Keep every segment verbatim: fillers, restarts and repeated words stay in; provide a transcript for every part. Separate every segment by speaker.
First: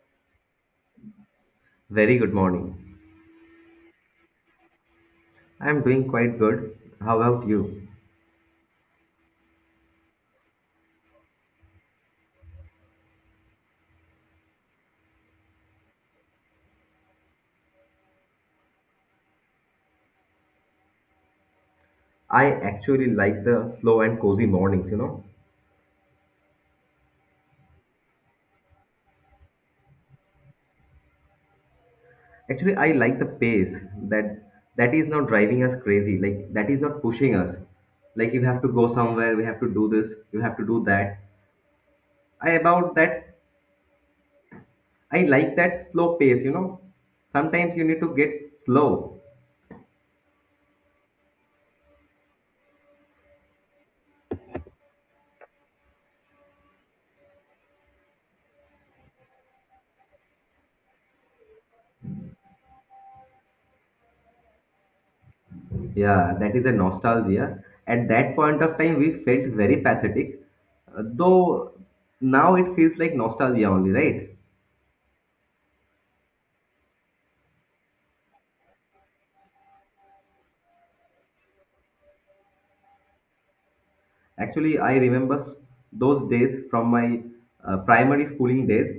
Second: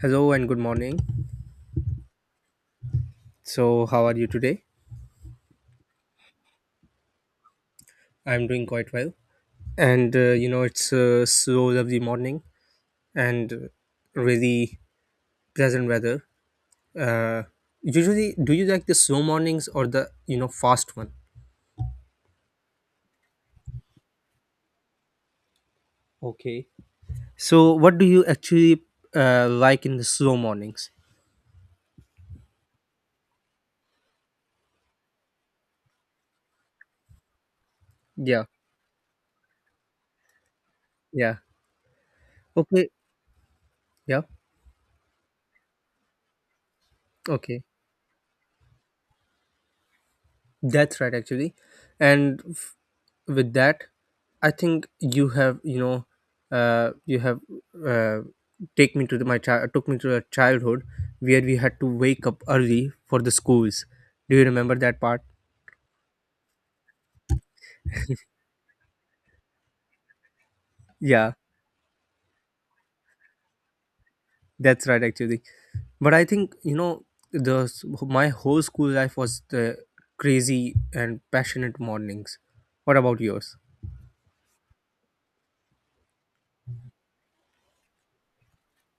Speaker 1: Hello and good morning.
Speaker 2: Very good morning.
Speaker 1: So, how are you today?
Speaker 2: I am doing quite good. How about you?
Speaker 1: I'm doing quite well. And uh, you know, it's a so lovely morning and uh, really pleasant weather. Uh, Usually, do you like the slow mornings or the you know fast one?
Speaker 2: I actually like the slow and cozy mornings, you know.
Speaker 1: Okay. So, what do you actually uh, like in the slow mornings?
Speaker 2: Actually, I like the pace that that is not driving us crazy. Like that is not pushing us. Like
Speaker 1: Yeah.
Speaker 2: you have to go somewhere, we have to do this, you have to do that.
Speaker 1: Yeah.
Speaker 2: I
Speaker 1: Okay.
Speaker 2: about that
Speaker 1: Yeah.
Speaker 2: I like that slow pace, you know.
Speaker 1: Okay.
Speaker 2: Sometimes you need to get slow.
Speaker 1: That's right, actually. And f- with that, I think you have, you know, uh, you have uh, take me to the, my child took me to a childhood where we had to wake up early for the schools. Do you remember that part?
Speaker 2: Yeah, that is a nostalgia. At that point of time, we felt very pathetic, uh,
Speaker 1: Yeah,
Speaker 2: though now it feels like nostalgia only, right?
Speaker 1: that's right, actually. But I think you know the s- my whole school life was the crazy and passionate mornings. What about yours?
Speaker 2: Actually, I remember s- those days from my uh, primary schooling days.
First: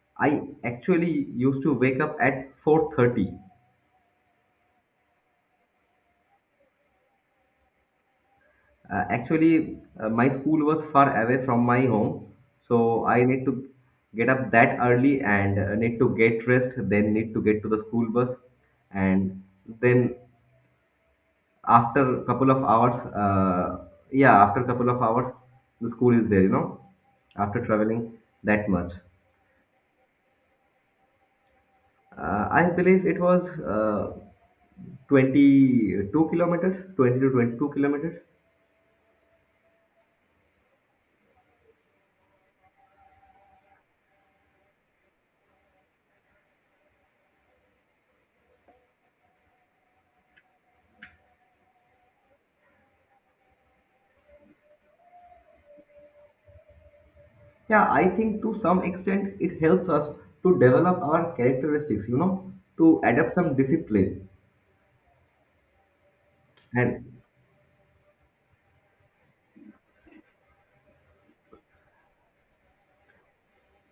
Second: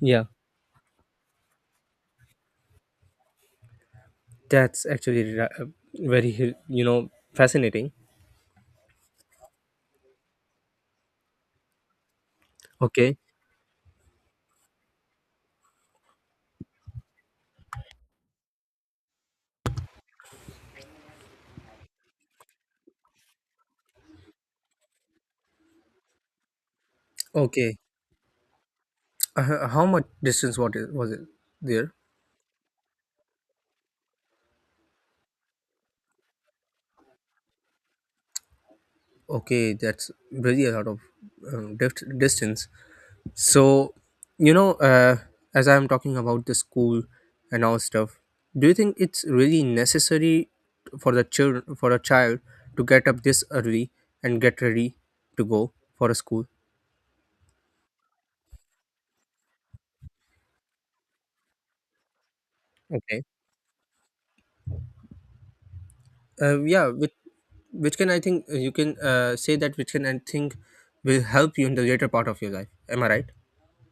Speaker 1: Yeah,
Speaker 2: I actually used to wake up at four thirty.
Speaker 1: that's actually ra- very you know fascinating.
Speaker 2: Uh, actually, uh, my school was far away from my home, so
Speaker 1: Okay.
Speaker 2: I need to get up that early and uh, need to get dressed, then need to get to the school bus, and then after couple of hours, uh, yeah, after couple of hours, the school is there, you know, after
Speaker 1: Okay.
Speaker 2: traveling that much.
Speaker 1: Uh, how much distance what is, was it there?
Speaker 2: Uh, I believe it was uh, 22 kilometers, twenty to twenty-two kilometers.
Speaker 1: Okay, that's really a lot of um, diff- distance. So, you know, uh, as I'm talking about the school and all stuff, do you think it's really necessary for the children for a child to get up this early and get ready to go for a school?
Speaker 2: Yeah, I think to some extent it helps us to develop our characteristics, you know, to
Speaker 1: Okay.
Speaker 2: adapt some discipline.
Speaker 1: Uh, yeah,
Speaker 2: And
Speaker 1: with which can I think uh, you can uh, say that which can I think will help you in the later part of your life. Am I right?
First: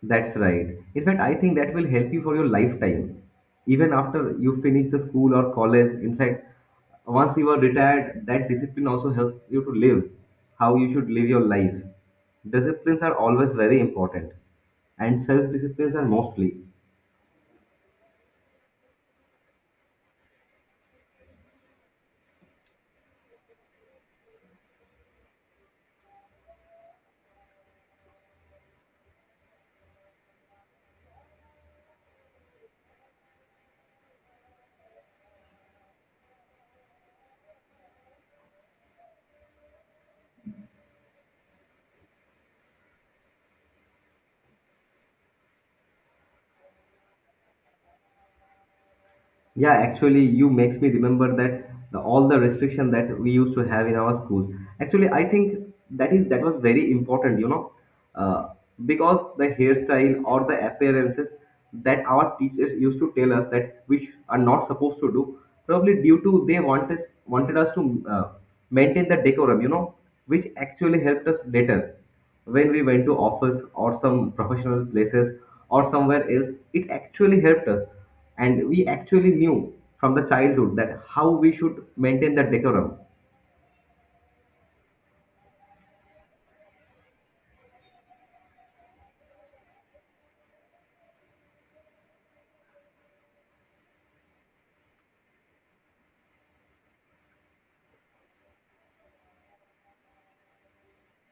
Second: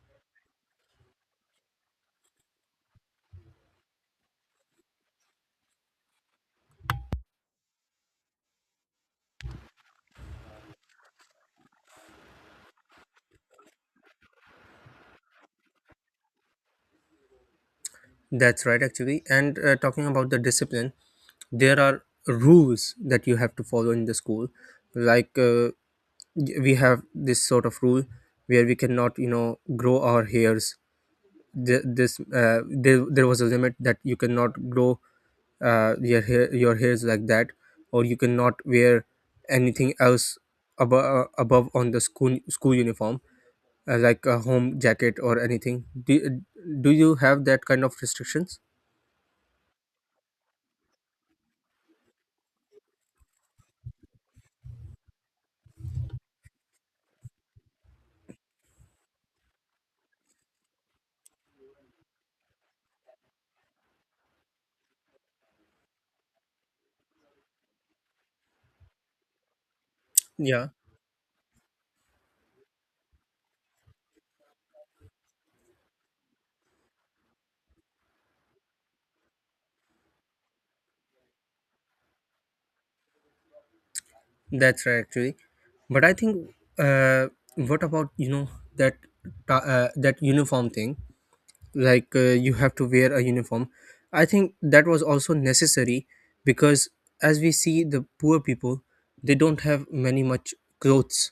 Speaker 2: That's right. In fact, I think that will help you for your lifetime, even after you finish the school or college. In fact, once you are retired, that discipline also helps you to live how you should live your life. Disciplines are always very important, and self disciplines are mostly.
Speaker 1: That's right, actually. And uh, talking about the discipline, there are rules that you have to follow in the school. Like uh, y- we have this sort of rule where we cannot, you know, grow our hairs. Th- This uh, there, there was a limit that you cannot grow uh, your hair, your hairs like that, or you cannot wear anything else above above on the school school uniform, uh, like a home jacket or anything. Do, do you have that kind of restrictions?
Speaker 2: Yeah, actually, you makes me remember that the, all the restriction that we used to have in our schools. Actually, I think that is that was very important, you know, uh, because the hairstyle or the appearances that our teachers used to tell us that which are not supposed to do, probably due to they want us wanted us to uh, maintain the decorum, you know, which
Speaker 1: Yeah.
Speaker 2: actually helped us later when we went to office or some professional places or somewhere else it actually helped us, and we actually knew from the childhood that how we should maintain the decorum.
Speaker 1: That's right, actually. But I think, uh, what about you know that ta- uh, that uniform thing? Like uh, you have to wear a uniform. I think that was also necessary because as we see the poor people, they don't have many much clothes,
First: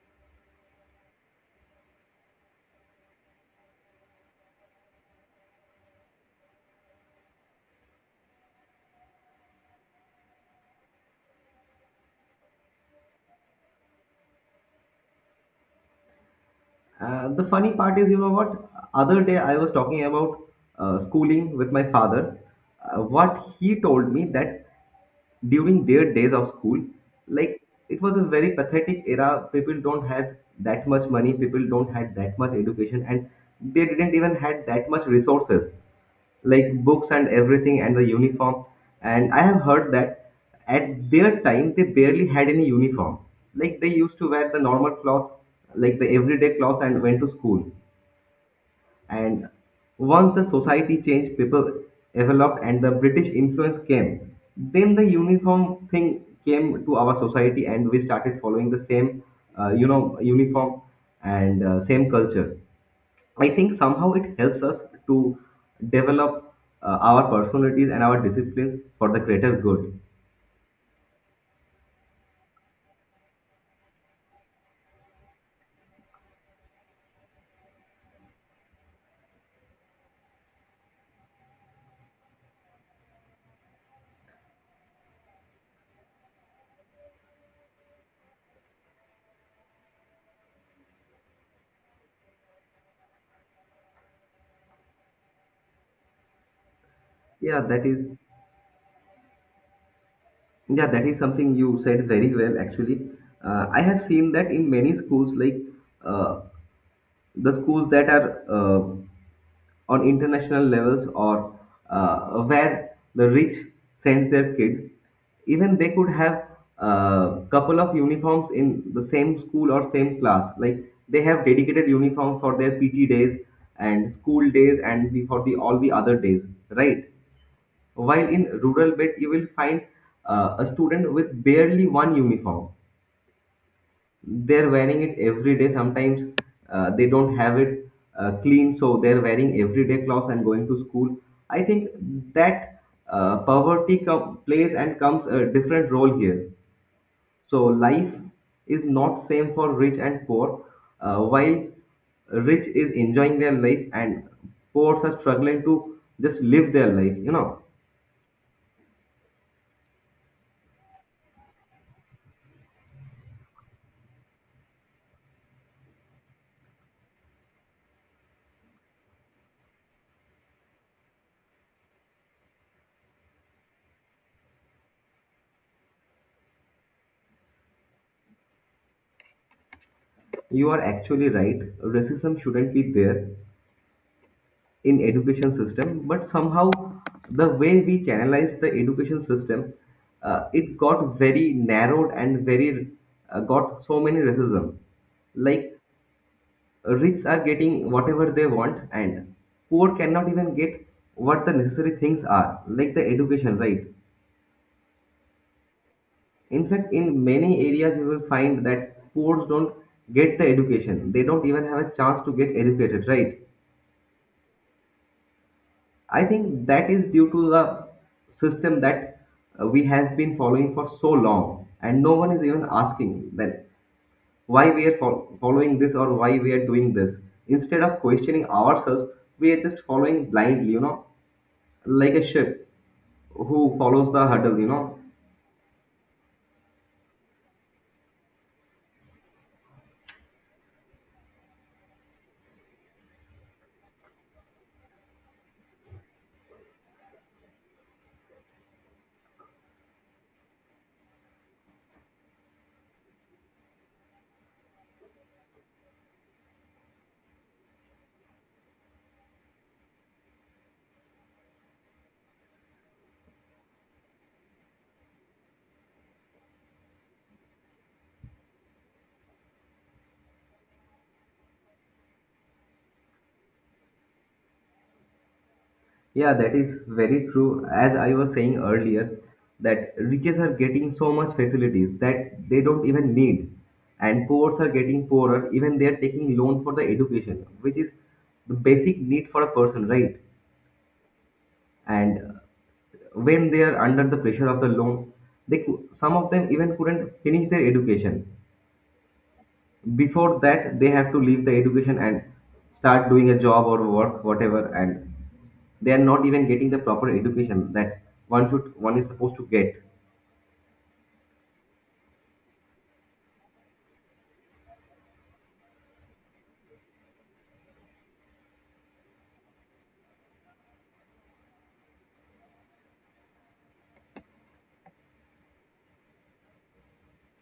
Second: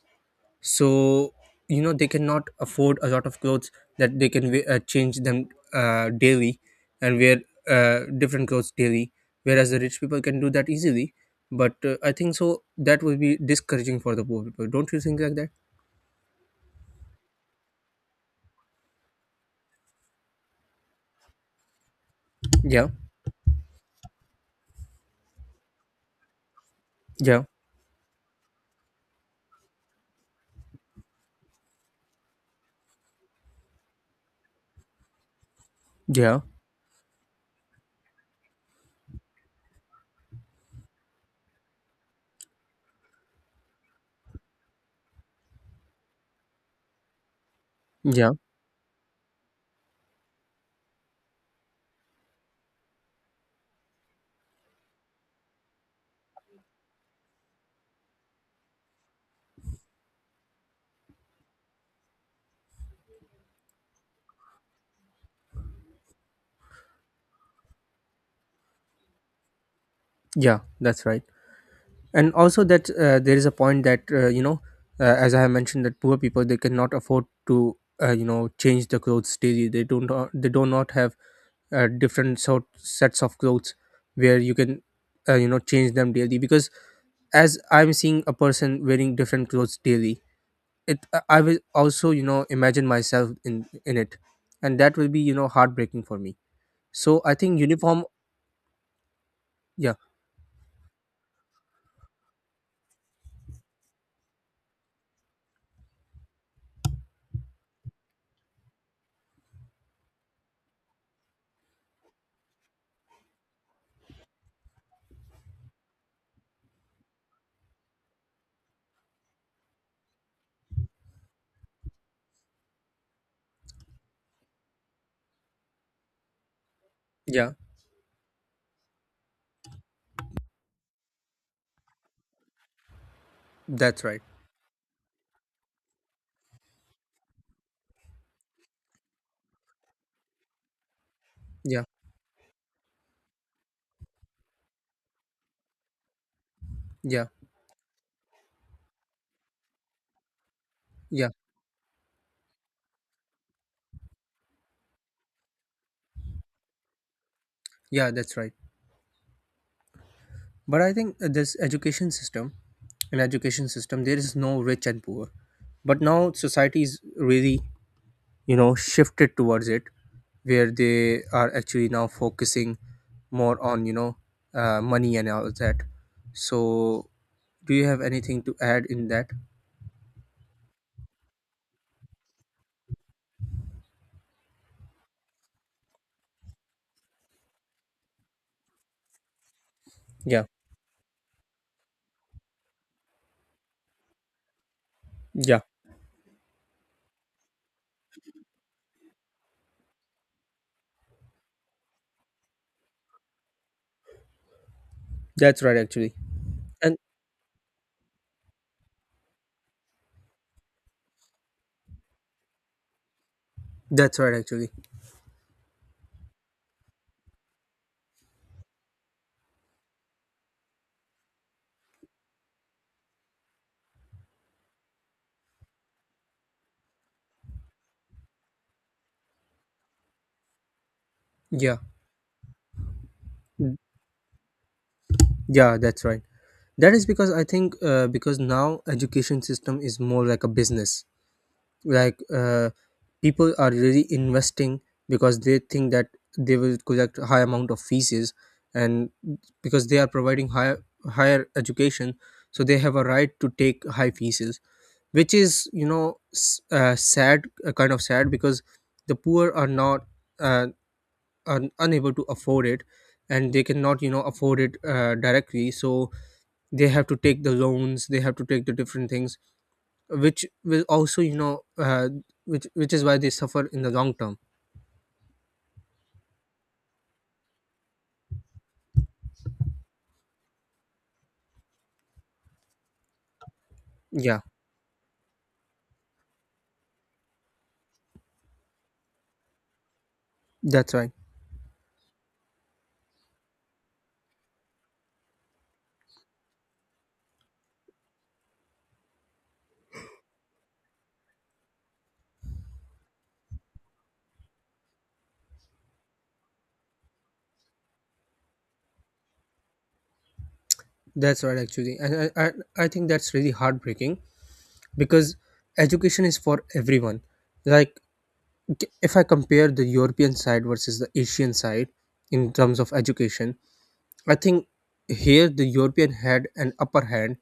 Speaker 1: so you know they cannot afford a lot of clothes that they can we- uh, change them uh, daily and wear uh, different clothes daily, whereas the rich people can do that easily. But uh, I think so that will be discouraging for the poor people. Don't you think like that?
Speaker 2: Uh, the funny part is, you know what? Other day I was talking about uh, schooling with my father.
Speaker 1: Yeah,
Speaker 2: Uh, what he told me that during their days of school,
Speaker 1: yeah,
Speaker 2: like it was a very pathetic era. People don't had that much money. People don't had that much education, and they didn't even had that much resources
Speaker 1: yeah,
Speaker 2: like books and everything, and the uniform. And I have heard that at their time they barely had any uniform, like they used to wear the normal clothes, like the everyday clothes, and went to school.
Speaker 1: yeah,
Speaker 2: And once the society changed, people developed, and the British influence came, then the uniform thing came to our society, and we started following the same uh, you know uniform and uh, same culture. I think somehow it helps us to develop uh, our personalities and our disciplines for the greater good.
Speaker 1: yeah, that's right. And also that, uh, there is a point that, uh, you know uh, as I have mentioned, that poor people, they cannot afford to, uh, you know change the clothes daily. They don't uh, they do not have uh, different sort sets of clothes where you can uh, you know change them daily. Because as I'm seeing a person wearing different clothes daily, it I I will also you know imagine myself in in it, and that will be you know heartbreaking for me. So I think
Speaker 2: Yeah, that
Speaker 1: uniform.
Speaker 2: is
Speaker 1: Yeah,
Speaker 2: yeah, that is something you said very well actually. Uh, I have seen that in many schools, like uh, the schools that are uh, on international levels, or uh, where the rich sends their kids, even they could have a couple of uniforms in the same school or same class, like they have dedicated uniform for their pt days and school days, and the- for the all the other days, right?
Speaker 1: yeah,
Speaker 2: While in rural bit you will find uh, a student with barely one uniform.
Speaker 1: that's right.
Speaker 2: They're wearing it every day. Sometimes uh, they don't have it uh, clean, so they're wearing everyday clothes and going to school. I
Speaker 1: Yeah,
Speaker 2: think that uh, poverty com- plays and comes a different role here.
Speaker 1: yeah,
Speaker 2: So life is not same for rich and poor. uh,
Speaker 1: yeah,
Speaker 2: while rich is enjoying their life and poor are struggling to just live their life you know
Speaker 1: yeah, that's right. But I think, uh, this education system, in education system, there is no rich and poor. But now society is really, you know, shifted towards it, where they are actually now focusing more on, you know, uh, money and all that. So, do you have anything to add in that?
Speaker 2: you are actually right, racism shouldn't be there in education system, but somehow the way we channelized the education system, uh,
Speaker 1: Yeah,
Speaker 2: it got very narrowed and very uh, got so many racism,
Speaker 1: yeah,
Speaker 2: like rich are getting whatever they want and poor cannot even get what the necessary things are, like the education, right?
Speaker 1: that's right, actually.
Speaker 2: In fact,
Speaker 1: And
Speaker 2: in many areas you will find that poor don't get the education, they don't even have a chance to get educated, right?
Speaker 1: that's right, actually.
Speaker 2: I think that is due to the system that uh, we have been following for so long, and no one is even asking that why we are fol- following this or why we are doing this. Instead of questioning ourselves, we are just following blindly, you know,
Speaker 1: Yeah.
Speaker 2: like a ship who
Speaker 1: Mm,
Speaker 2: follows the huddle, you know.
Speaker 1: yeah, that's right. That is because I think uh, because now education system is more like a business. Like uh, people are really investing because they think that they will collect a high amount of fees, and because they are providing higher higher education, so they have a right to take high fees, which is you know s- uh, sad, uh, kind of sad, because the poor are not uh, are unable to afford it and they cannot you know afford it uh, directly. So they have to take the loans, they have to take the different things, which will also, you know uh, which which is why they suffer in the long term.
Speaker 2: Yeah, that is very true. As I was saying earlier, that riches are getting so much facilities that they don't even need, and
Speaker 1: Yeah,
Speaker 2: poors are getting poorer. Even they are taking loan for the education, which is the basic need for a person, right?
Speaker 1: that's right.
Speaker 2: And uh, when they are under the pressure of the loan, they cou- some of them even couldn't finish their education, before that they have to leave the education and start doing a job or work whatever, and they are not even getting the proper education that one should one is supposed to get.
Speaker 1: That's right, actually. And I, I i think that's really heartbreaking because education is for everyone. Like, k- if I compare the European side versus the Asian side in terms of education, I think here the European had an upper hand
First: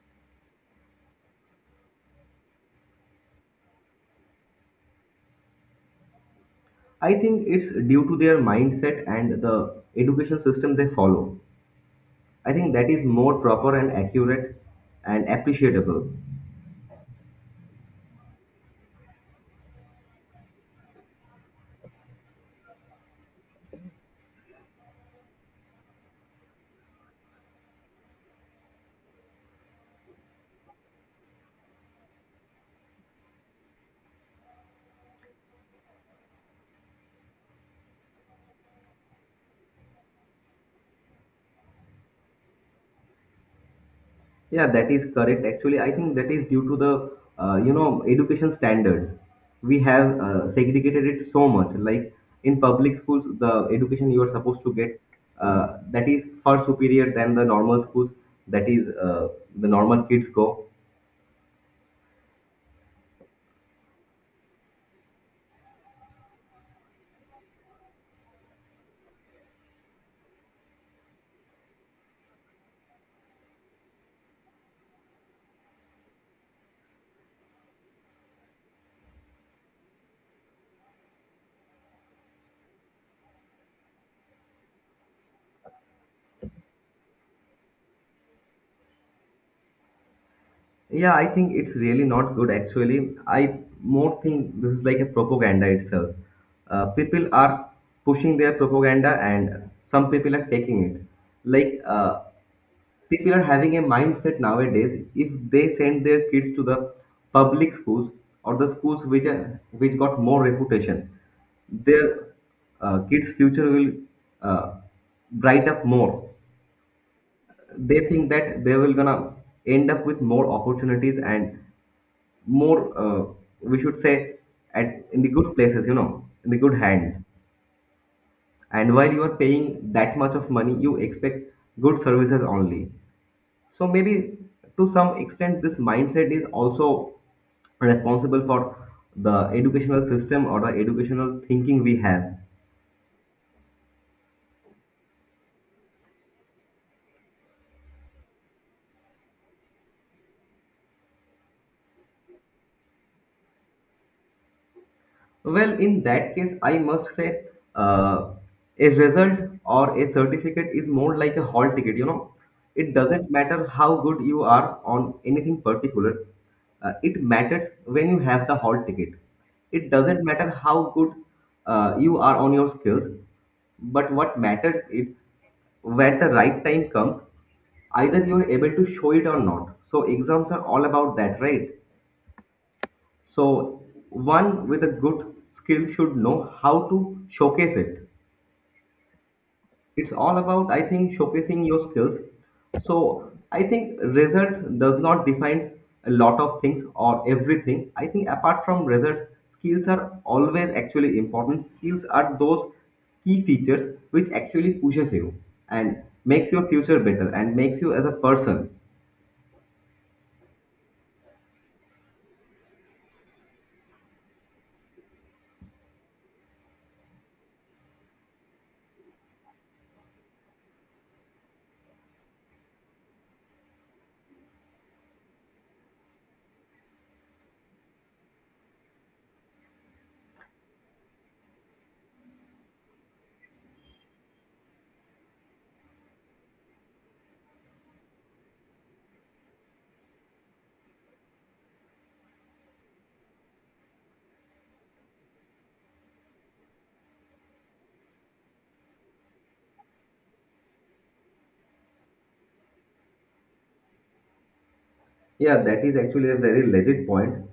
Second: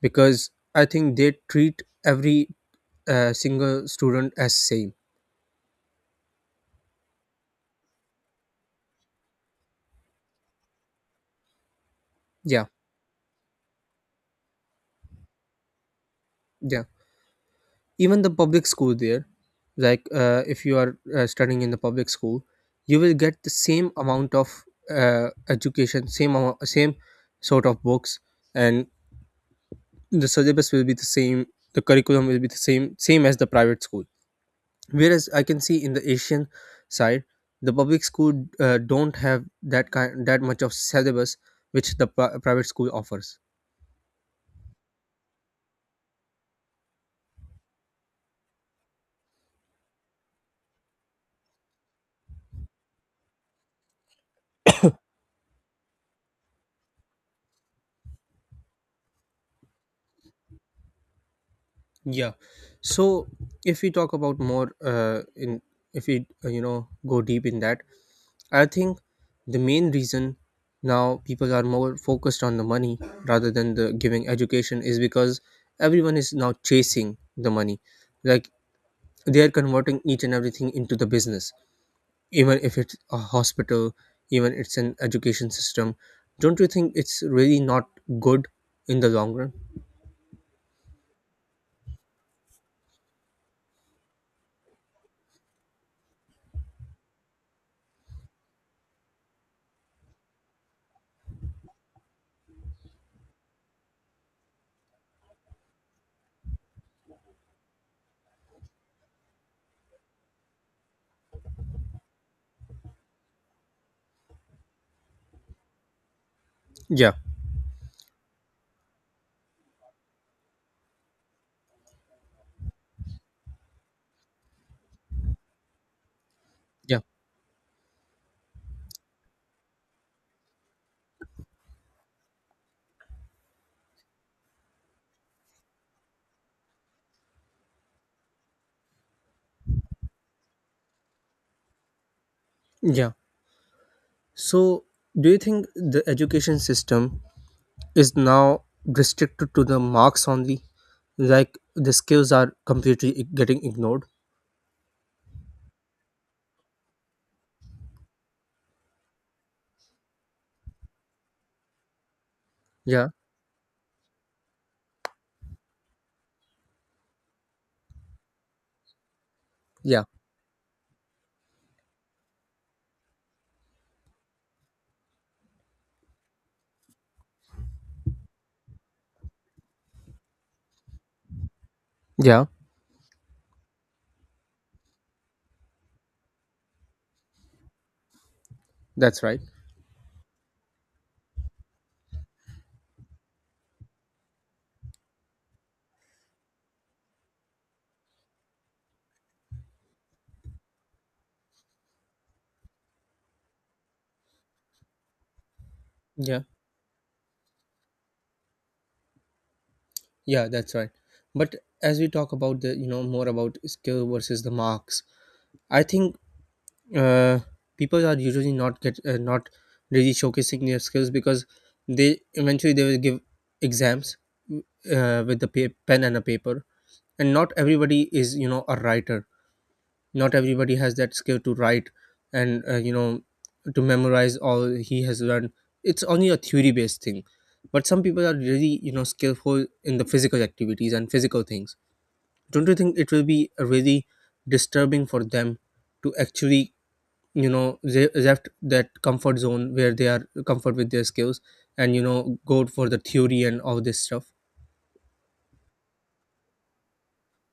Speaker 1: because I think they treat every uh, single student as same.
Speaker 2: I think it's due to their mindset and the education system they follow. I
Speaker 1: Yeah,
Speaker 2: think that is more proper and accurate and appreciable.
Speaker 1: yeah. Even the public school there, like, uh, if you are uh, studying in the public school, you will get the same amount of uh, education, same amou- same sort of books, and the syllabus will be the same, the curriculum will be the same same as the private school. Whereas I can see in the Asian side, the public school uh, don't have that kind that much of syllabus which the pri- private school offers.
Speaker 2: Yeah, that is correct. Actually, I think that is due to the uh, you know education standards. We have uh, segregated it so much. Like in public schools, the education you are supposed to get, uh, that is far superior than the normal schools. That is uh, the normal kids go.
Speaker 1: Yeah. So if we talk about more, uh, in if we, uh, you know go deep in that, I think the main reason now people are more focused on the money rather than the giving education is because everyone is now chasing the money. Like they are converting each and everything into the business. Even if it's a hospital, even it's an education system. Don't you think it's really not good in the long run?
Speaker 2: Yeah, I think it's really not good. Actually, I more think this is like a propaganda itself. Uh, people are pushing their propaganda, and some people are taking it. Like. Uh, people are having a mindset nowadays if they send their kids to the public schools or the schools which are which got more reputation, their uh, kids future will uh, bright up more.
Speaker 1: Yeah,
Speaker 2: They think that they will gonna end up with more opportunities and more, uh, we should say, at in the good places you know in the good
Speaker 1: yeah,
Speaker 2: hands. And while you are paying that much of money, you expect good services only. So maybe to some extent, this mindset is also responsible for the educational system or the educational thinking we have.
Speaker 1: yeah. So do you think the education system is now restricted to the marks only, like the skills are completely ig- getting ignored?
Speaker 2: Well, in that case, I must say uh, a result or a certificate is more like a hall ticket, you know. It
Speaker 1: Yeah,
Speaker 2: doesn't matter how good you are on anything particular. Uh, it matters when you have the hall ticket. It
Speaker 1: yeah,
Speaker 2: doesn't matter how good uh, you are on your skills, but what matters is when the right time comes, either you're able to show it or not. So exams are all about that, right?
Speaker 1: yeah,
Speaker 2: So, one with a good skill should know how to showcase it.
Speaker 1: that's right.
Speaker 2: It's all about, I think, showcasing your skills. So, I think results does not defines a lot of things or everything. I think apart from results, skills are always actually important. Skills are those key features which actually pushes you and
Speaker 1: Yeah,
Speaker 2: makes your future better and makes you as a person.
Speaker 1: yeah, that's right. But as we talk about the, you know more about skill versus the marks, I think, uh, people are usually not get uh, not really showcasing their skills because they, eventually they will give exams uh, with the pa- pen and a paper, and not everybody is you know a writer, not everybody has that skill to write. And uh, you know to memorize all he has learned, it's only a theory based thing. But some people are really you know skillful in the physical activities and physical things. Don't you think it will be really disturbing for them to actually, you know they left that comfort zone where they are comfort with their skills, and you know go for the theory and all this stuff?
Speaker 2: Yeah, that is actually a very legit point.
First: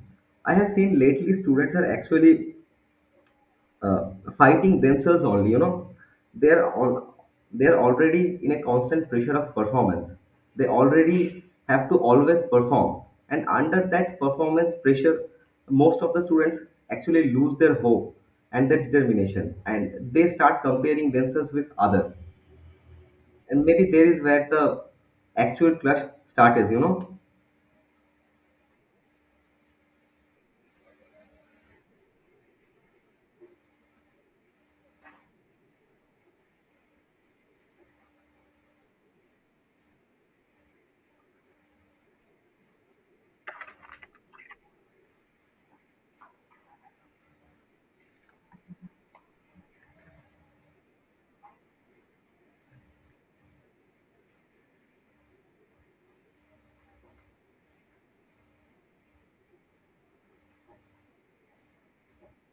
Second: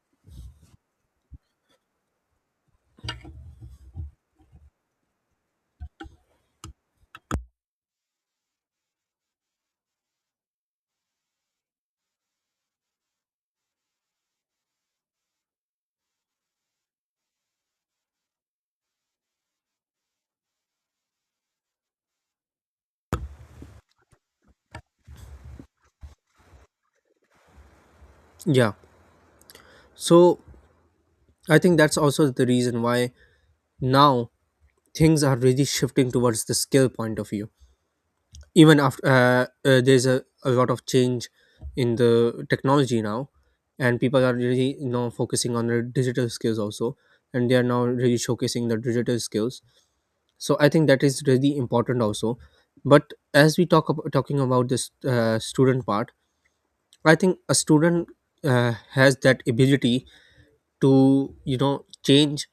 Speaker 2: I have seen lately students are actually uh, fighting themselves only, you know, they're all they're already in a constant pressure of performance. They already have to always perform, and under that performance pressure most of the students actually lose their hope and their determination, and they start comparing themselves with other, and maybe there is where the actual clash starts you know
Speaker 1: Yeah. So I think that's also the reason why now things are really shifting towards the skill point of view. Even after uh, uh, there's a, a lot of change in the technology now, and people are really now focusing on their digital skills also, and they are now really showcasing their digital skills, so I think that is really important also. But as we talk about talking about this uh, student part, I think a student uh, has that ability to you know change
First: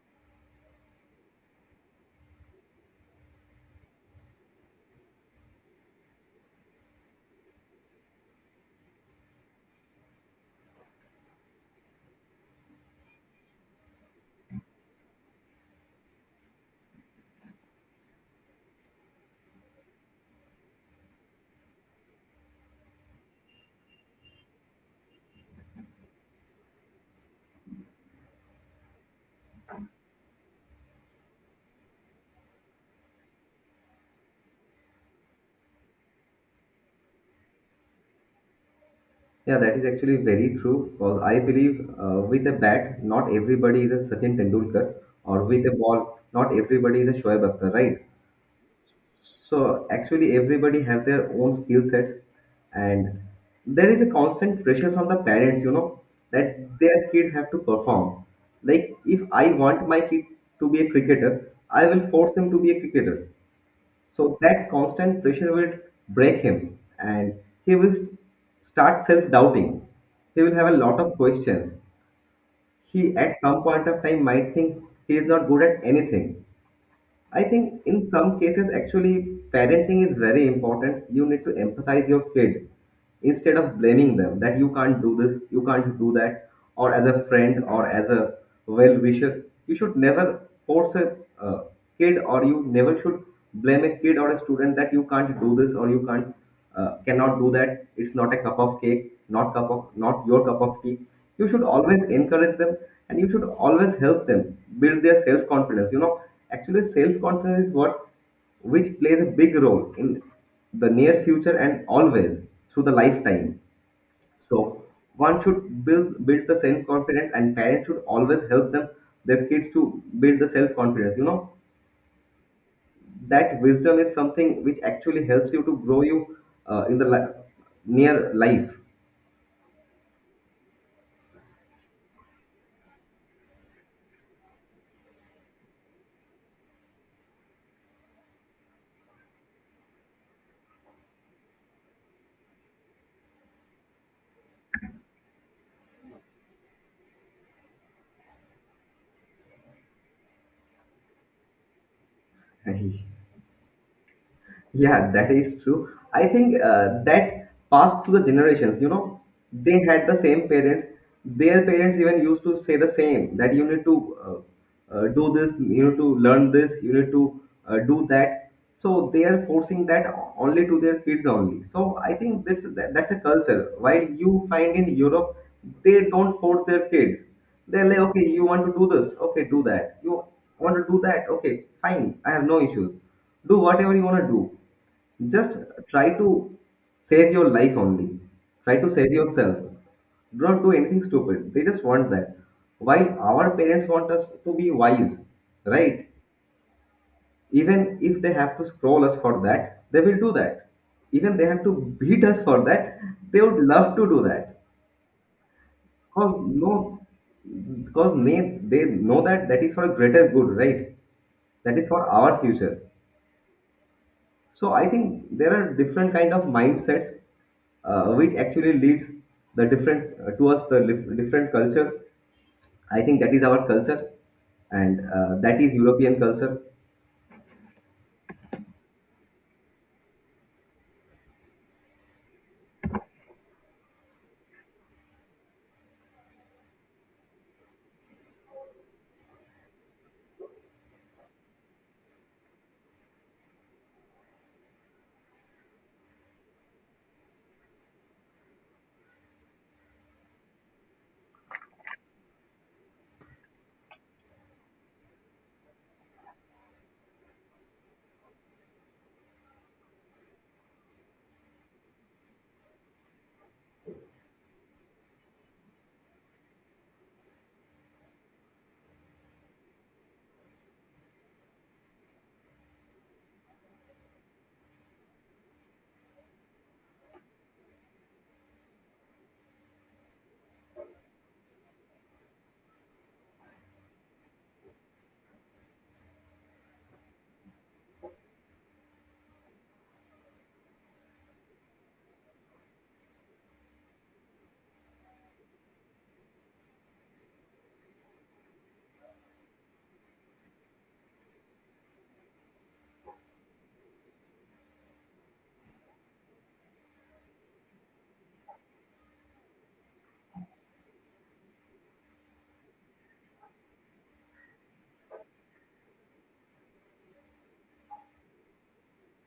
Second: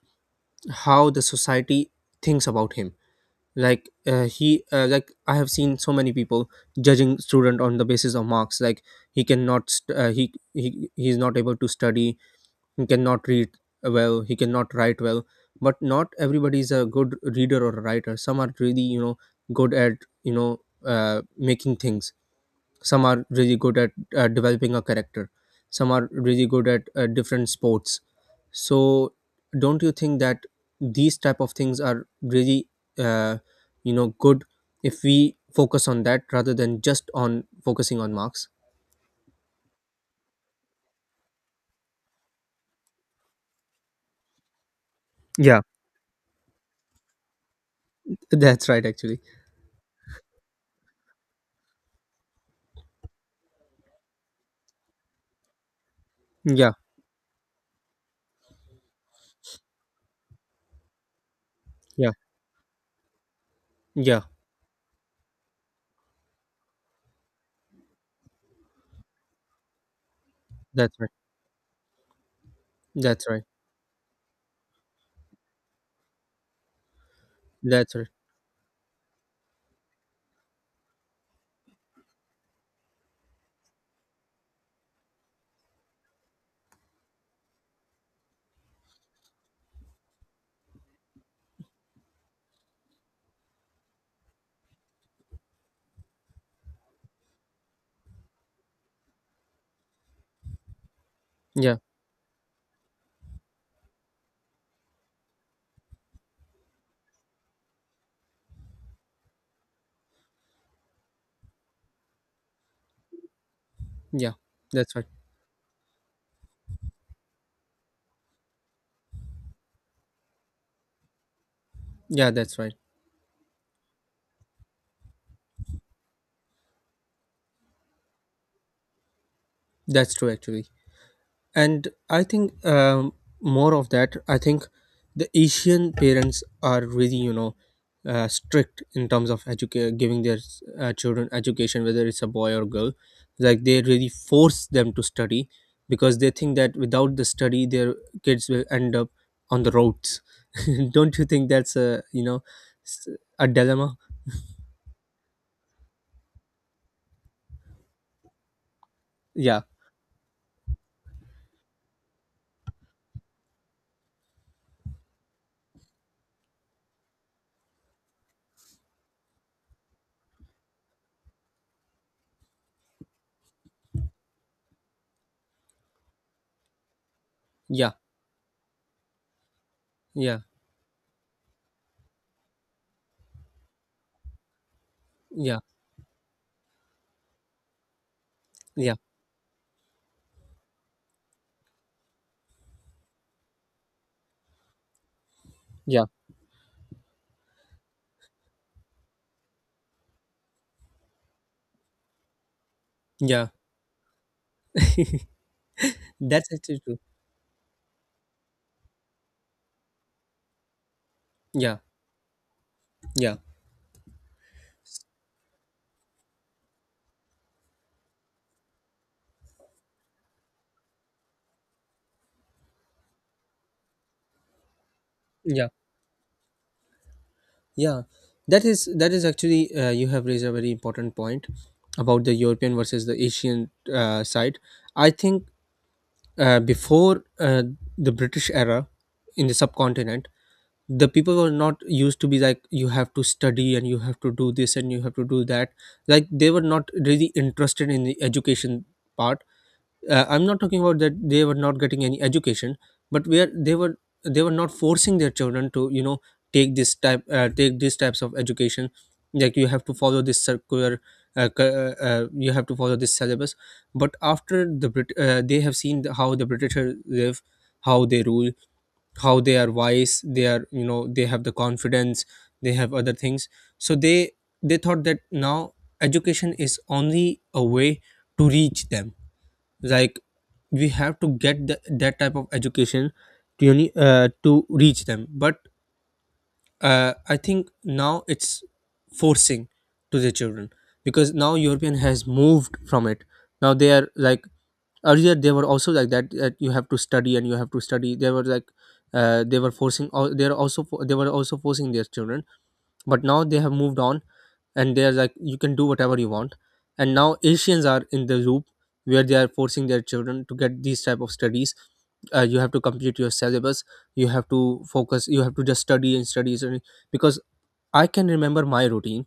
Speaker 1: how the society thinks about him. Like, uh, he uh, like I have seen so many people judging student on the basis of marks. Like, he cannot st- uh, he, he he is not able to study, he cannot read well, he cannot write well. But not everybody is a good reader or a writer. Some are really you know good at, you know uh, making things. Some are really good at uh, developing a character. Some are really good at uh, different sports. So don't you think that these type of things are really, uh, you know good, if we focus on that rather than just on focusing on marks?
Speaker 2: Yeah, that is actually very true because I believe uh, with a bat, not everybody is a Sachin Tendulkar, or
Speaker 1: Yeah.
Speaker 2: with a ball, not everybody is a Shoaib Akhtar, right?
Speaker 1: That's right, actually.
Speaker 2: So actually, everybody have their own skill sets, and there is a constant pressure from the parents, you know,
Speaker 1: Yeah,
Speaker 2: that their kids have to perform. Like if I want my kid to be a cricketer, I will
Speaker 1: yeah,
Speaker 2: force him to be a cricketer.
Speaker 1: yeah,
Speaker 2: So that constant pressure will break him, and he will s- start self doubting. He will have a
Speaker 1: that's
Speaker 2: lot
Speaker 1: right.
Speaker 2: of questions. He,
Speaker 1: That's
Speaker 2: at
Speaker 1: right.
Speaker 2: some point of time, might think he is not good at anything. I think
Speaker 1: That's
Speaker 2: in
Speaker 1: right.
Speaker 2: some cases, actually, parenting is very important. You need to empathize your kid instead of blaming them that you can't do this, you can't do that, or as a friend or as a well wisher. You should never force a uh, kid, or you never should blame a kid or a student that you can't do this or you can't uh, cannot do that. It's not a cup of cake, not cup of, not your cup of tea. You should
Speaker 1: Yeah,
Speaker 2: always encourage them, and you should always help them build their self confidence. You know actually, self confidence is what which plays a big role in the near future and always through the lifetime.
Speaker 1: yeah,
Speaker 2: So
Speaker 1: that's right.
Speaker 2: one should build build the self confidence, and parents should always help them, their kids, to build the self confidence. You know
Speaker 1: Yeah, that's right.
Speaker 2: that wisdom is something which actually helps you to grow you uh, in the li- near life.
Speaker 1: That's true, actually. And I think, um, more of that, I think the Asian parents are really, you know uh, strict in terms of educa- giving their uh, children education, whether it's a boy or girl. Like, they really force them to study because they think that without the study their kids will end up on the roads. Don't you think that's a, you know s- a dilemma?
Speaker 2: Yeah, that is true. I think uh, that passed through the generations. You know,
Speaker 1: Yeah,
Speaker 2: they had the same parents. Their parents even used to say the same that you need to uh, uh, do this, you need to learn this, you need to uh, do that. So they are forcing that only to their kids only. So I think that's that, that's a culture. While you find in Europe, they don't force their kids. They're
Speaker 1: yeah,
Speaker 2: like, okay, you want to do this, okay, do that. You
Speaker 1: yeah,
Speaker 2: want to do that, okay, fine. I have no issues, do whatever you want to do. Just
Speaker 1: yeah,
Speaker 2: try to save your life only, try to
Speaker 1: yeah,
Speaker 2: save yourself. Do not do anything stupid, they just want that. While our parents want us to be wise,
Speaker 1: yeah,
Speaker 2: right? Even if they have to scroll us for that, they will do that. Even they have to beat us for that, they
Speaker 1: yeah,
Speaker 2: would love to do that. Because
Speaker 1: that's actually true.
Speaker 2: no, because they, they know that that is for a greater good, right?
Speaker 1: Yeah,
Speaker 2: That is for our future.
Speaker 1: yeah,
Speaker 2: So I think there are different kind of mindsets uh, which actually leads the different uh, towards the lif- different culture. I think that is our culture, and uh, that
Speaker 1: yeah.
Speaker 2: is European culture.
Speaker 1: Yeah, that is that is actually, uh, you have raised a very important point about the European versus the Asian uh, side. I think, uh, before, uh, the British era in the subcontinent, the people were not used to be like you have to study and you have to do this and you have to do that. Like they were not really interested in the education part. uh, I'm not talking about that they were not getting any education, but where they were they were not forcing their children to you know take this type, uh, take these types of education. Like, you have to follow this circular, uh, cu- uh, uh, you have to follow this syllabus. But after the Brit- uh, they have seen the- how the Britishers live, how they rule, how they are wise they are, you know they have the confidence, they have other things. So they they thought that now education is only a way to reach them. Like, we have to get the, that type of education to uni- uh, to reach them. But uh, I think now it's forcing to the children, because now European has moved from it. Now they are like, earlier they were also like that, that you have to study and you have to study. They were like, uh, they were forcing, or they are also fo- they were also forcing their children, but now they have moved on and they're like, you can do whatever you want. And now Asians are in the loop, where they are forcing their children to get these type of studies. Uh, you have to complete your syllabus, you have to focus, you have to just study and study and study. Because I can remember my routine,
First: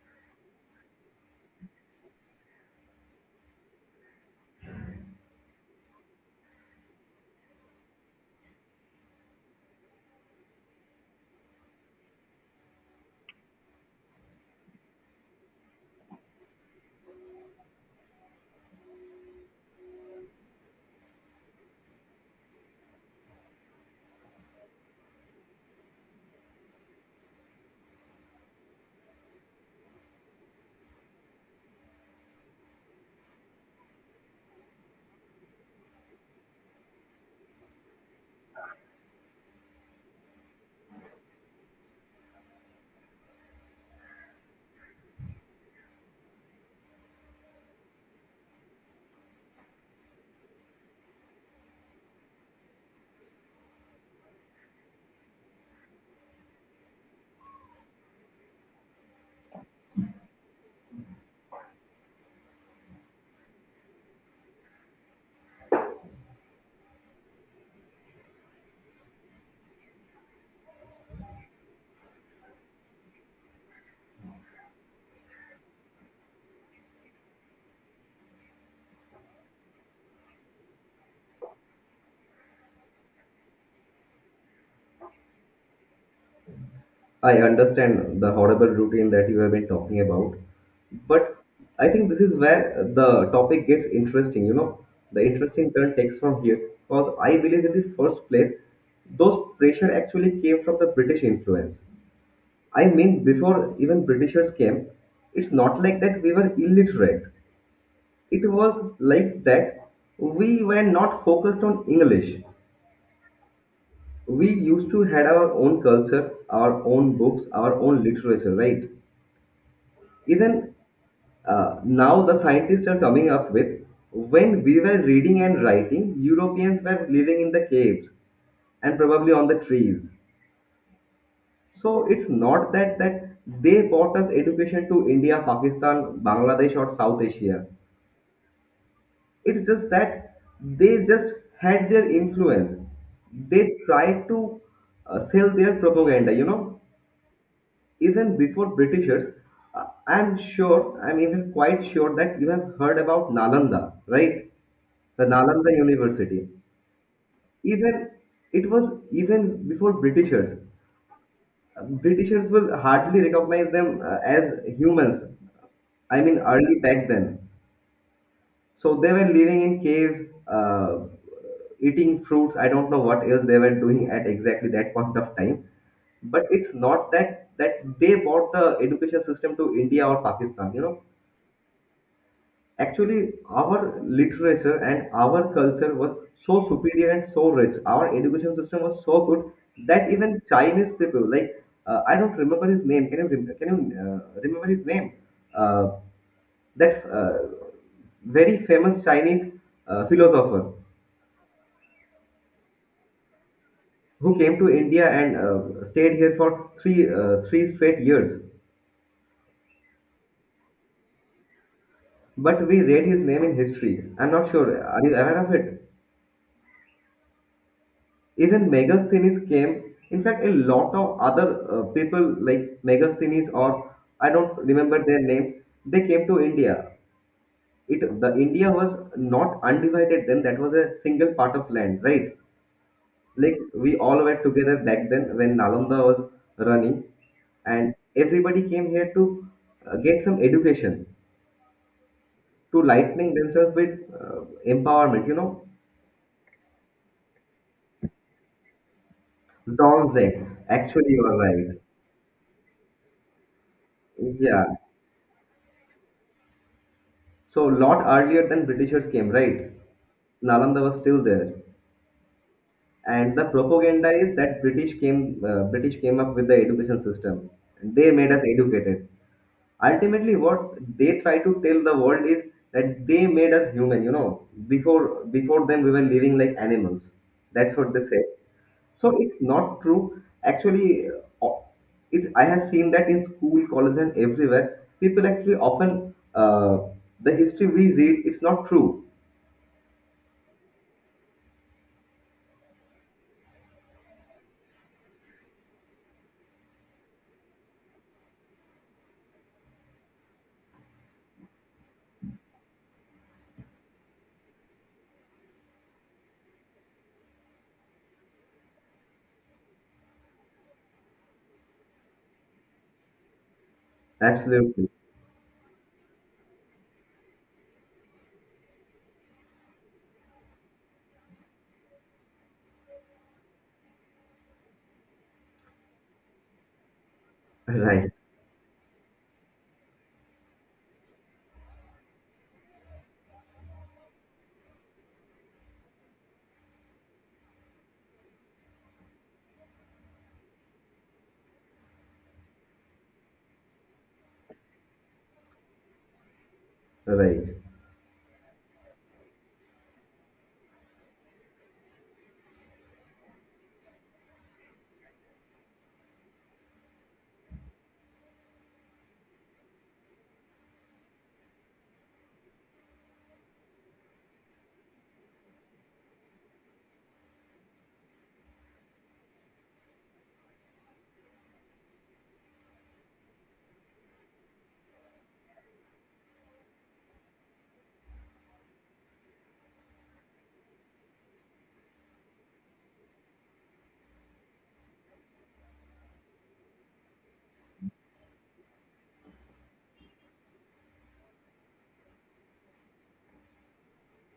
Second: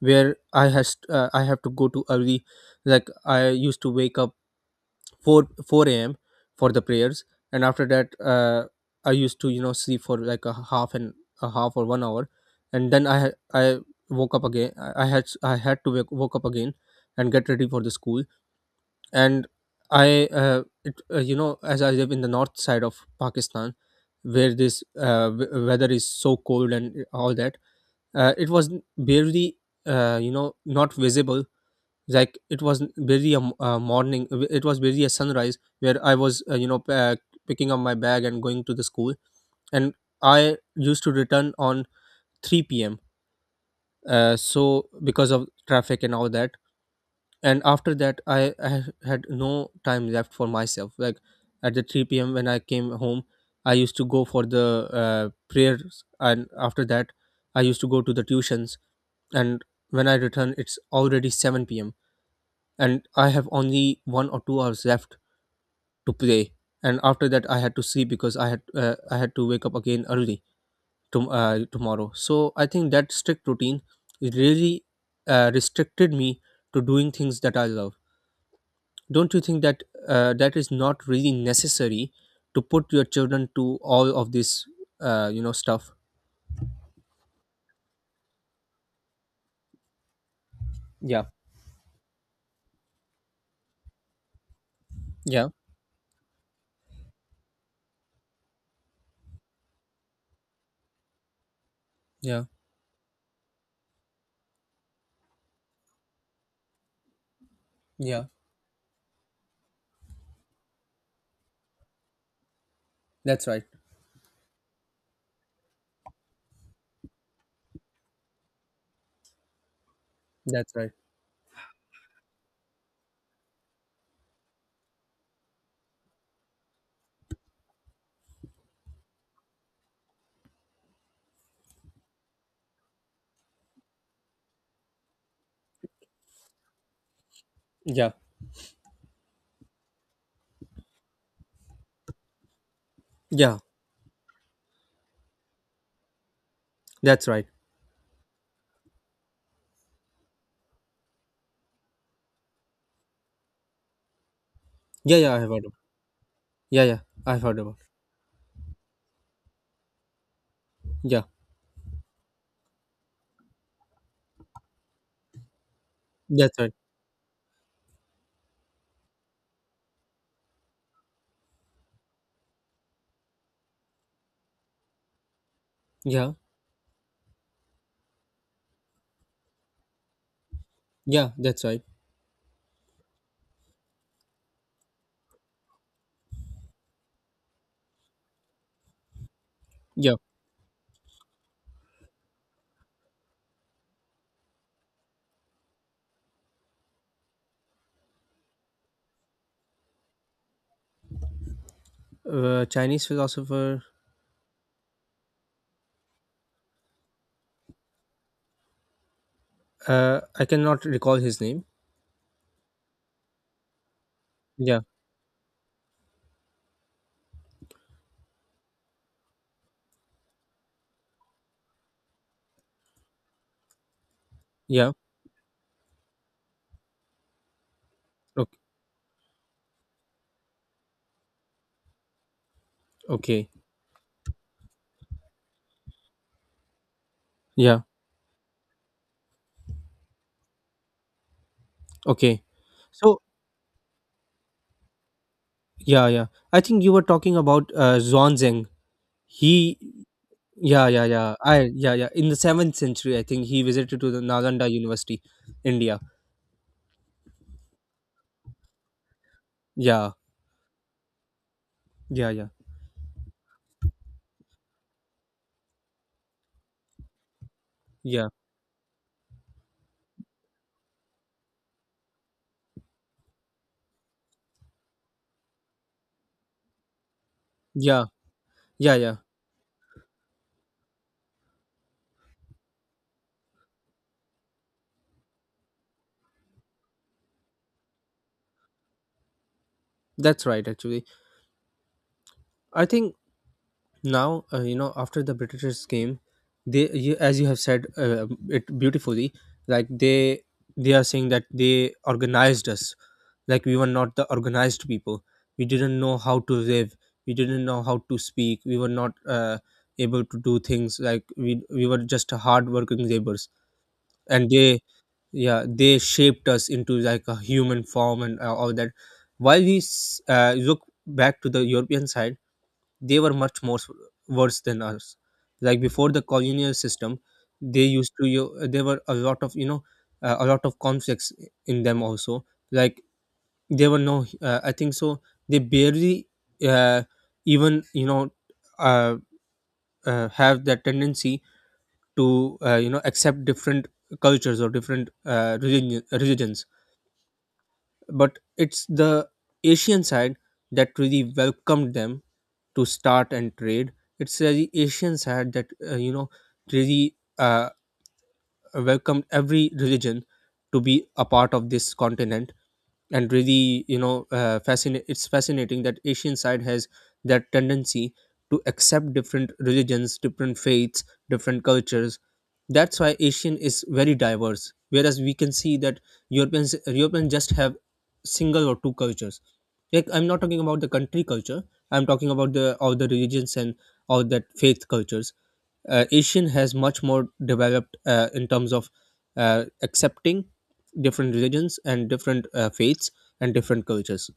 Speaker 1: where i has uh, I have to go to early. Like, I used to wake up four four a m for the prayers, and after that, uh, I used to, you know sleep for like a half and a half or one hour. And then i ha- i woke up again i I had i had to wake, woke up again, and get ready for the school. And I, uh, it, uh, you know as I live in the north side of Pakistan, where this, uh, w- weather is so cold and all that. Uh, it was barely, uh, you know not visible. Like, it was very a m- uh, morning. It was very a sunrise, where I was, uh, you know pack, picking up my bag and going to the school. And I used to return on three p m, uh, so because of traffic and all that. And after that, I, I had no time left for myself. Like, at the three p m when I came home, I used to go for the uh, prayers, and after that, I used to go to the tuitions. And when I return, it's already seven p m, and I have only one or two hours left to play. And after that, I had to sleep because I had uh, I had to wake up again early to, uh, tomorrow. So I think that strict routine, it really, uh, restricted me to doing things that I love. Don't you think that uh, that is not really necessary to put your children to all of this, uh, you know, stuff?
Speaker 2: I understand the horrible routine that you have been talking about,
Speaker 1: Yeah,
Speaker 2: but I think this is where the topic gets interesting. You know, the
Speaker 1: yeah,
Speaker 2: interesting turn takes from here because I believe in the first place those pressure actually came from the British influence.
Speaker 1: yeah,
Speaker 2: I mean, before even Britishers came, it's not like that we were illiterate.
Speaker 1: yeah.
Speaker 2: It was like that we were not focused on English.
Speaker 1: That's right.
Speaker 2: We used to had our own culture, our own books, our own literature, right?
Speaker 1: That's
Speaker 2: Even
Speaker 1: right.
Speaker 2: uh, now the scientists are coming up with, when we were reading and writing, Europeans were living in the caves and probably on the trees. So it's not that that they brought us education to India, Pakistan, Bangladesh, or South Asia.
Speaker 1: Yeah,
Speaker 2: It's just that they just had their influence.
Speaker 1: yeah.
Speaker 2: They tried to uh, sell their propaganda. You know,
Speaker 1: That's right.
Speaker 2: even before Britishers, uh, I'm sure, I'm even quite sure that you have heard about Nalanda, right?
Speaker 1: Yeah,
Speaker 2: The
Speaker 1: yeah. I have heard. Of.
Speaker 2: Nalanda University.
Speaker 1: Yeah, yeah. I've heard about.
Speaker 2: Even it was even before Britishers.
Speaker 1: Yeah,
Speaker 2: Um, Britishers will hardly recognize them uh, as humans. I mean,
Speaker 1: that's right.
Speaker 2: early back then. So they were living in caves, uh, eating fruits. I don't know what else they were doing at exactly that point of time.
Speaker 1: Yeah,
Speaker 2: But it's not that that they brought the education system to India or Pakistan. You know,
Speaker 1: yeah, that's right.
Speaker 2: actually, our literature and our culture was so superior and so rich. Our education system was so good that
Speaker 1: Yeah,
Speaker 2: even Chinese people, like uh, I don't remember his name. Can you rem- can you uh, remember his name? Uh, that uh, very famous Chinese uh, philosopher
Speaker 1: uh, Chinese philosopher.
Speaker 2: who came to India and uh, stayed here for three uh, three straight years.
Speaker 1: Uh, I cannot recall his name.
Speaker 2: But we read his name in history. I'm not
Speaker 1: Yeah,
Speaker 2: sure. Are you aware of it? Even Megasthenes came. In fact, a lot of other uh, people like Megasthenes, or I don't
Speaker 1: yeah.
Speaker 2: remember their names. They came to India. It the
Speaker 1: Okay,
Speaker 2: India was not undivided then. That was a single part of land, right?
Speaker 1: okay.
Speaker 2: Like we all were together back then when Nalanda was running,
Speaker 1: Yeah,
Speaker 2: and everybody came here to uh, get some education,
Speaker 1: okay.
Speaker 2: to
Speaker 1: So
Speaker 2: lightening themselves with uh, empowerment. You know,
Speaker 1: yeah, yeah. I think you were talking about uh, Zhuangzeng. He,
Speaker 2: Zolzek.
Speaker 1: yeah, yeah,
Speaker 2: Actually, you
Speaker 1: yeah.
Speaker 2: are right.
Speaker 1: I, yeah, yeah. In the seventh century, I think he visited to the
Speaker 2: Yeah.
Speaker 1: Nalanda University, India.
Speaker 2: So lot earlier than Britishers came, right?
Speaker 1: Yeah,
Speaker 2: Nalanda was still there,
Speaker 1: yeah, yeah,
Speaker 2: and the propaganda is that British came, uh, British came up with the education system. They
Speaker 1: yeah,
Speaker 2: made us educated. Ultimately what they try to tell the world is that they made us human. You know, before before them we were living like animals. That's what they
Speaker 1: yeah,
Speaker 2: say.
Speaker 1: yeah, yeah.
Speaker 2: So it's not true actually. uh, it's, I have seen that in school, college and everywhere, people actually often, uh, the history we read, it's not true.
Speaker 1: That's right. Actually, I think now, uh, you know after the Britishers came, they, you, as you have said, uh, it beautifully. Like, they they are saying that they organized us, like we were not the organized people. We didn't know how to live, we didn't know how to speak, we were not, uh, able to do things. Like, we we were just hard working laborers. And they,
Speaker 2: Absolutely.
Speaker 1: yeah, they shaped us into like a human form and, uh, all that. While we s- uh, look back to the European side, they were much more s- worse than us. Like, before the colonial system, they
Speaker 2: Right.
Speaker 1: used to you, there were a lot of, you know uh, a lot of conflicts in them also. Like, there were no, uh, I think so, they barely, uh, even, you know uh, uh, have that tendency to, uh, you know accept different cultures or different, uh, religion, religions.
Speaker 2: Right.
Speaker 1: But it's the Asian side that really welcomed them to start and trade. It's, uh, the Asians had that, uh, you know really, uh, welcomed every religion to be a part of this continent. And really, you know uh, fascinating, it's fascinating that Asian side has that tendency to accept different religions, different faiths, different cultures. That's why Asian is very diverse, whereas we can see that europeans europeans just have single or two cultures. Like, I'm not talking about the country culture, I'm talking about the all the religions and all that faith cultures. Uh, asian has much more developed, uh, in terms of, uh, accepting different religions and different, uh, faiths, and different cultures.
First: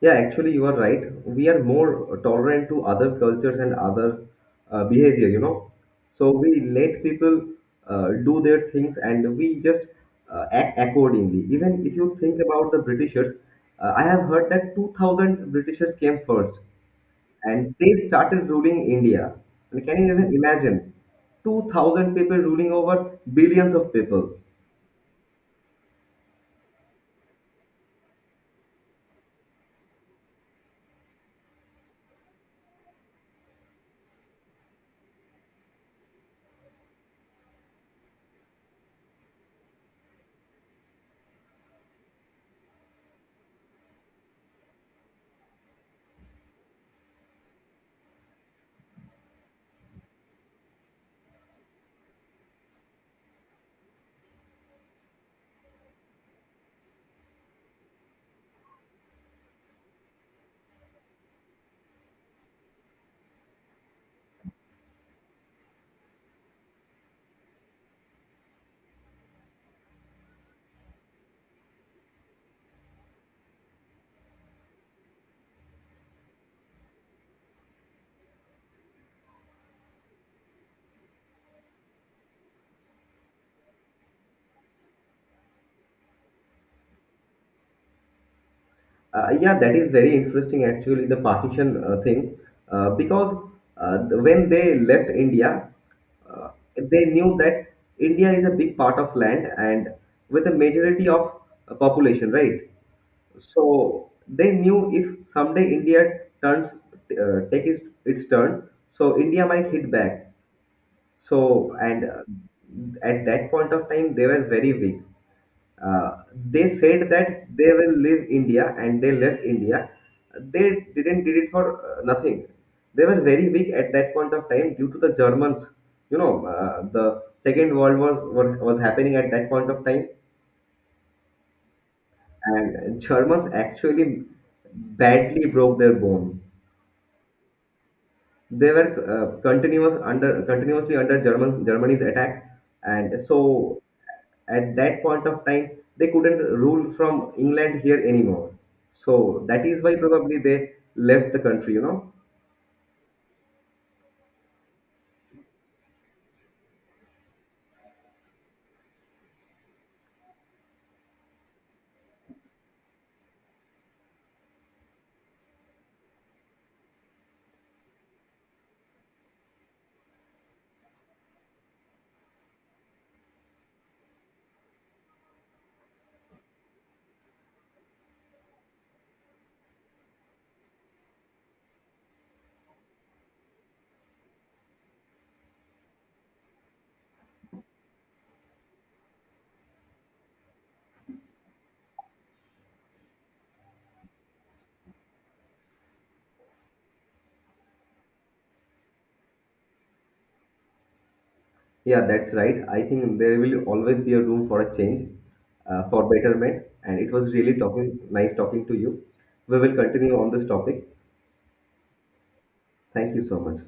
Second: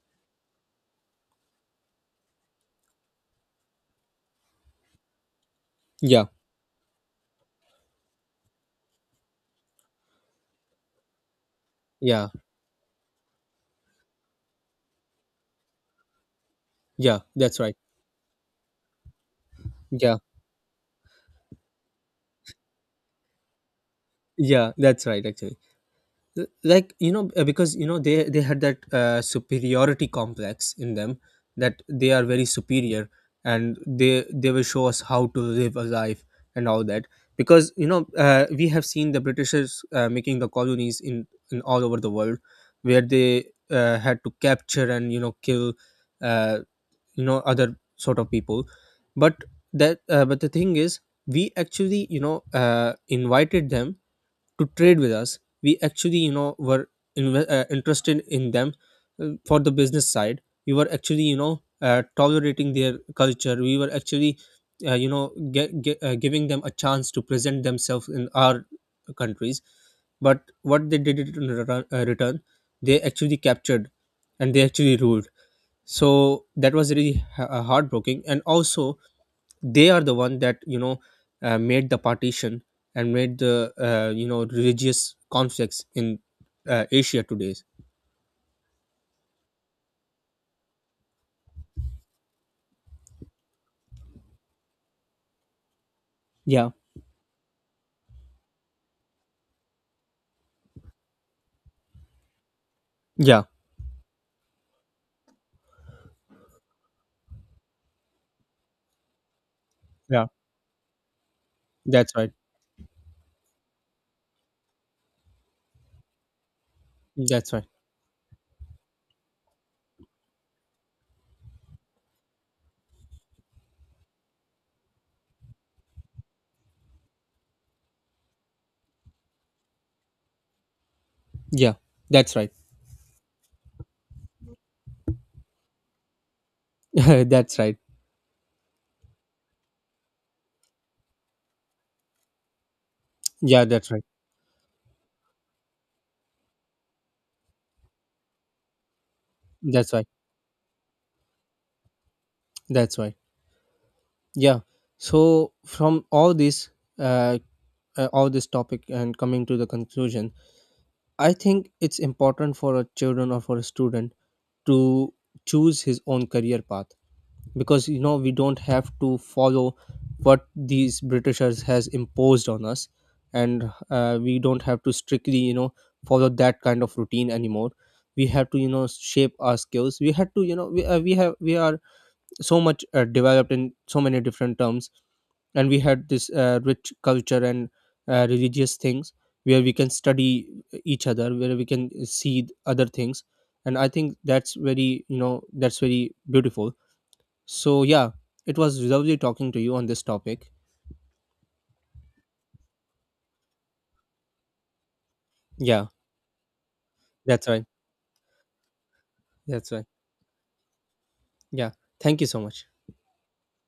Speaker 2: Yeah, actually, you are right. We are more tolerant to other cultures and other uh, behavior, you know.
Speaker 1: Yeah.
Speaker 2: So we let people uh, do their things and we just uh, act accordingly. Even if you
Speaker 1: Yeah,
Speaker 2: think about the Britishers, uh, I have heard that two thousand Britishers came first
Speaker 1: yeah, that's right.
Speaker 2: and they started ruling India. And can you
Speaker 1: Yeah,
Speaker 2: even imagine? two thousand people ruling over billions of people.
Speaker 1: yeah, that's right. Actually, L- like, you know uh, because you know they they had that, uh, superiority complex in them, that they are very superior, and they they will show us how to live a life and all that. Because you know uh, we have seen the Britishers, uh, making the colonies in in all over the world, where they, uh, had to capture and you know kill, uh, you know other sort of people. But that uh, but the thing is, we actually, you know uh, invited them to trade with us. We actually, you know were inve- uh, interested in them, uh, for the business side. We were actually, you know uh, tolerating their culture. We were actually, uh, you know ge- ge- uh, giving them a chance to present themselves in our countries. But what they did in return, uh, return they actually captured and they actually ruled. So that was really ha- uh, heartbreaking, and also they are the one that you know uh, made the partition and made the, uh, you know religious conflicts in, uh, Asia today.
Speaker 2: Uh, yeah, that is very interesting, actually, the partition uh, thing, uh, because uh, the- when they left India, uh,
Speaker 1: Yeah,
Speaker 2: they knew that India is a big part of land and with a majority of uh, population, right?
Speaker 1: yeah,
Speaker 2: So they knew if someday India turns uh, take its, its turn, so India might hit
Speaker 1: yeah,
Speaker 2: back. So and
Speaker 1: that's
Speaker 2: uh,
Speaker 1: right.
Speaker 2: at that point of time, they were very weak, uh, they said that
Speaker 1: That's right.
Speaker 2: they will leave India, and they left India. They didn't did it for uh, nothing. They were very weak at that point of time due to the Germans. You know, uh, the Second World War were, was happening at that point of time,
Speaker 1: Yeah, that's right.
Speaker 2: and Germans actually badly broke their bone.
Speaker 1: That's right.
Speaker 2: They were uh, continuous under continuously under German Germany's attack, and
Speaker 1: Yeah,
Speaker 2: so
Speaker 1: that's right.
Speaker 2: at that point of time they couldn't rule from England here anymore. So that is
Speaker 1: That's
Speaker 2: why
Speaker 1: right.
Speaker 2: probably they left the country, you know.
Speaker 1: That's right. Yeah. So from all this, uh, uh, all this topic and coming to the conclusion, I think it's important for a children or for a student to choose his own career path. Because you know we don't have to follow what these Britishers has imposed on us. And, uh, we don't have to strictly, you know follow that kind of routine anymore. We have to, you know shape our skills. We had to, you know we, uh, we have, we are so much, uh, developed in so many different terms. And we had this, uh, rich culture and, uh, religious things, where we can study each other, where we can see other things. And I think that's very, you know that's very beautiful. So yeah, it was lovely talking to you on this topic.
Speaker 2: Yeah, that's right. I think there will always be a room for a change, uh,
Speaker 1: Yeah,
Speaker 2: for betterment, and it was
Speaker 1: that's
Speaker 2: really
Speaker 1: right.
Speaker 2: talking, nice talking to you. We
Speaker 1: That's
Speaker 2: will
Speaker 1: right.
Speaker 2: continue on this topic.
Speaker 1: Yeah. Thank you so much.
Speaker 2: Thank you so much.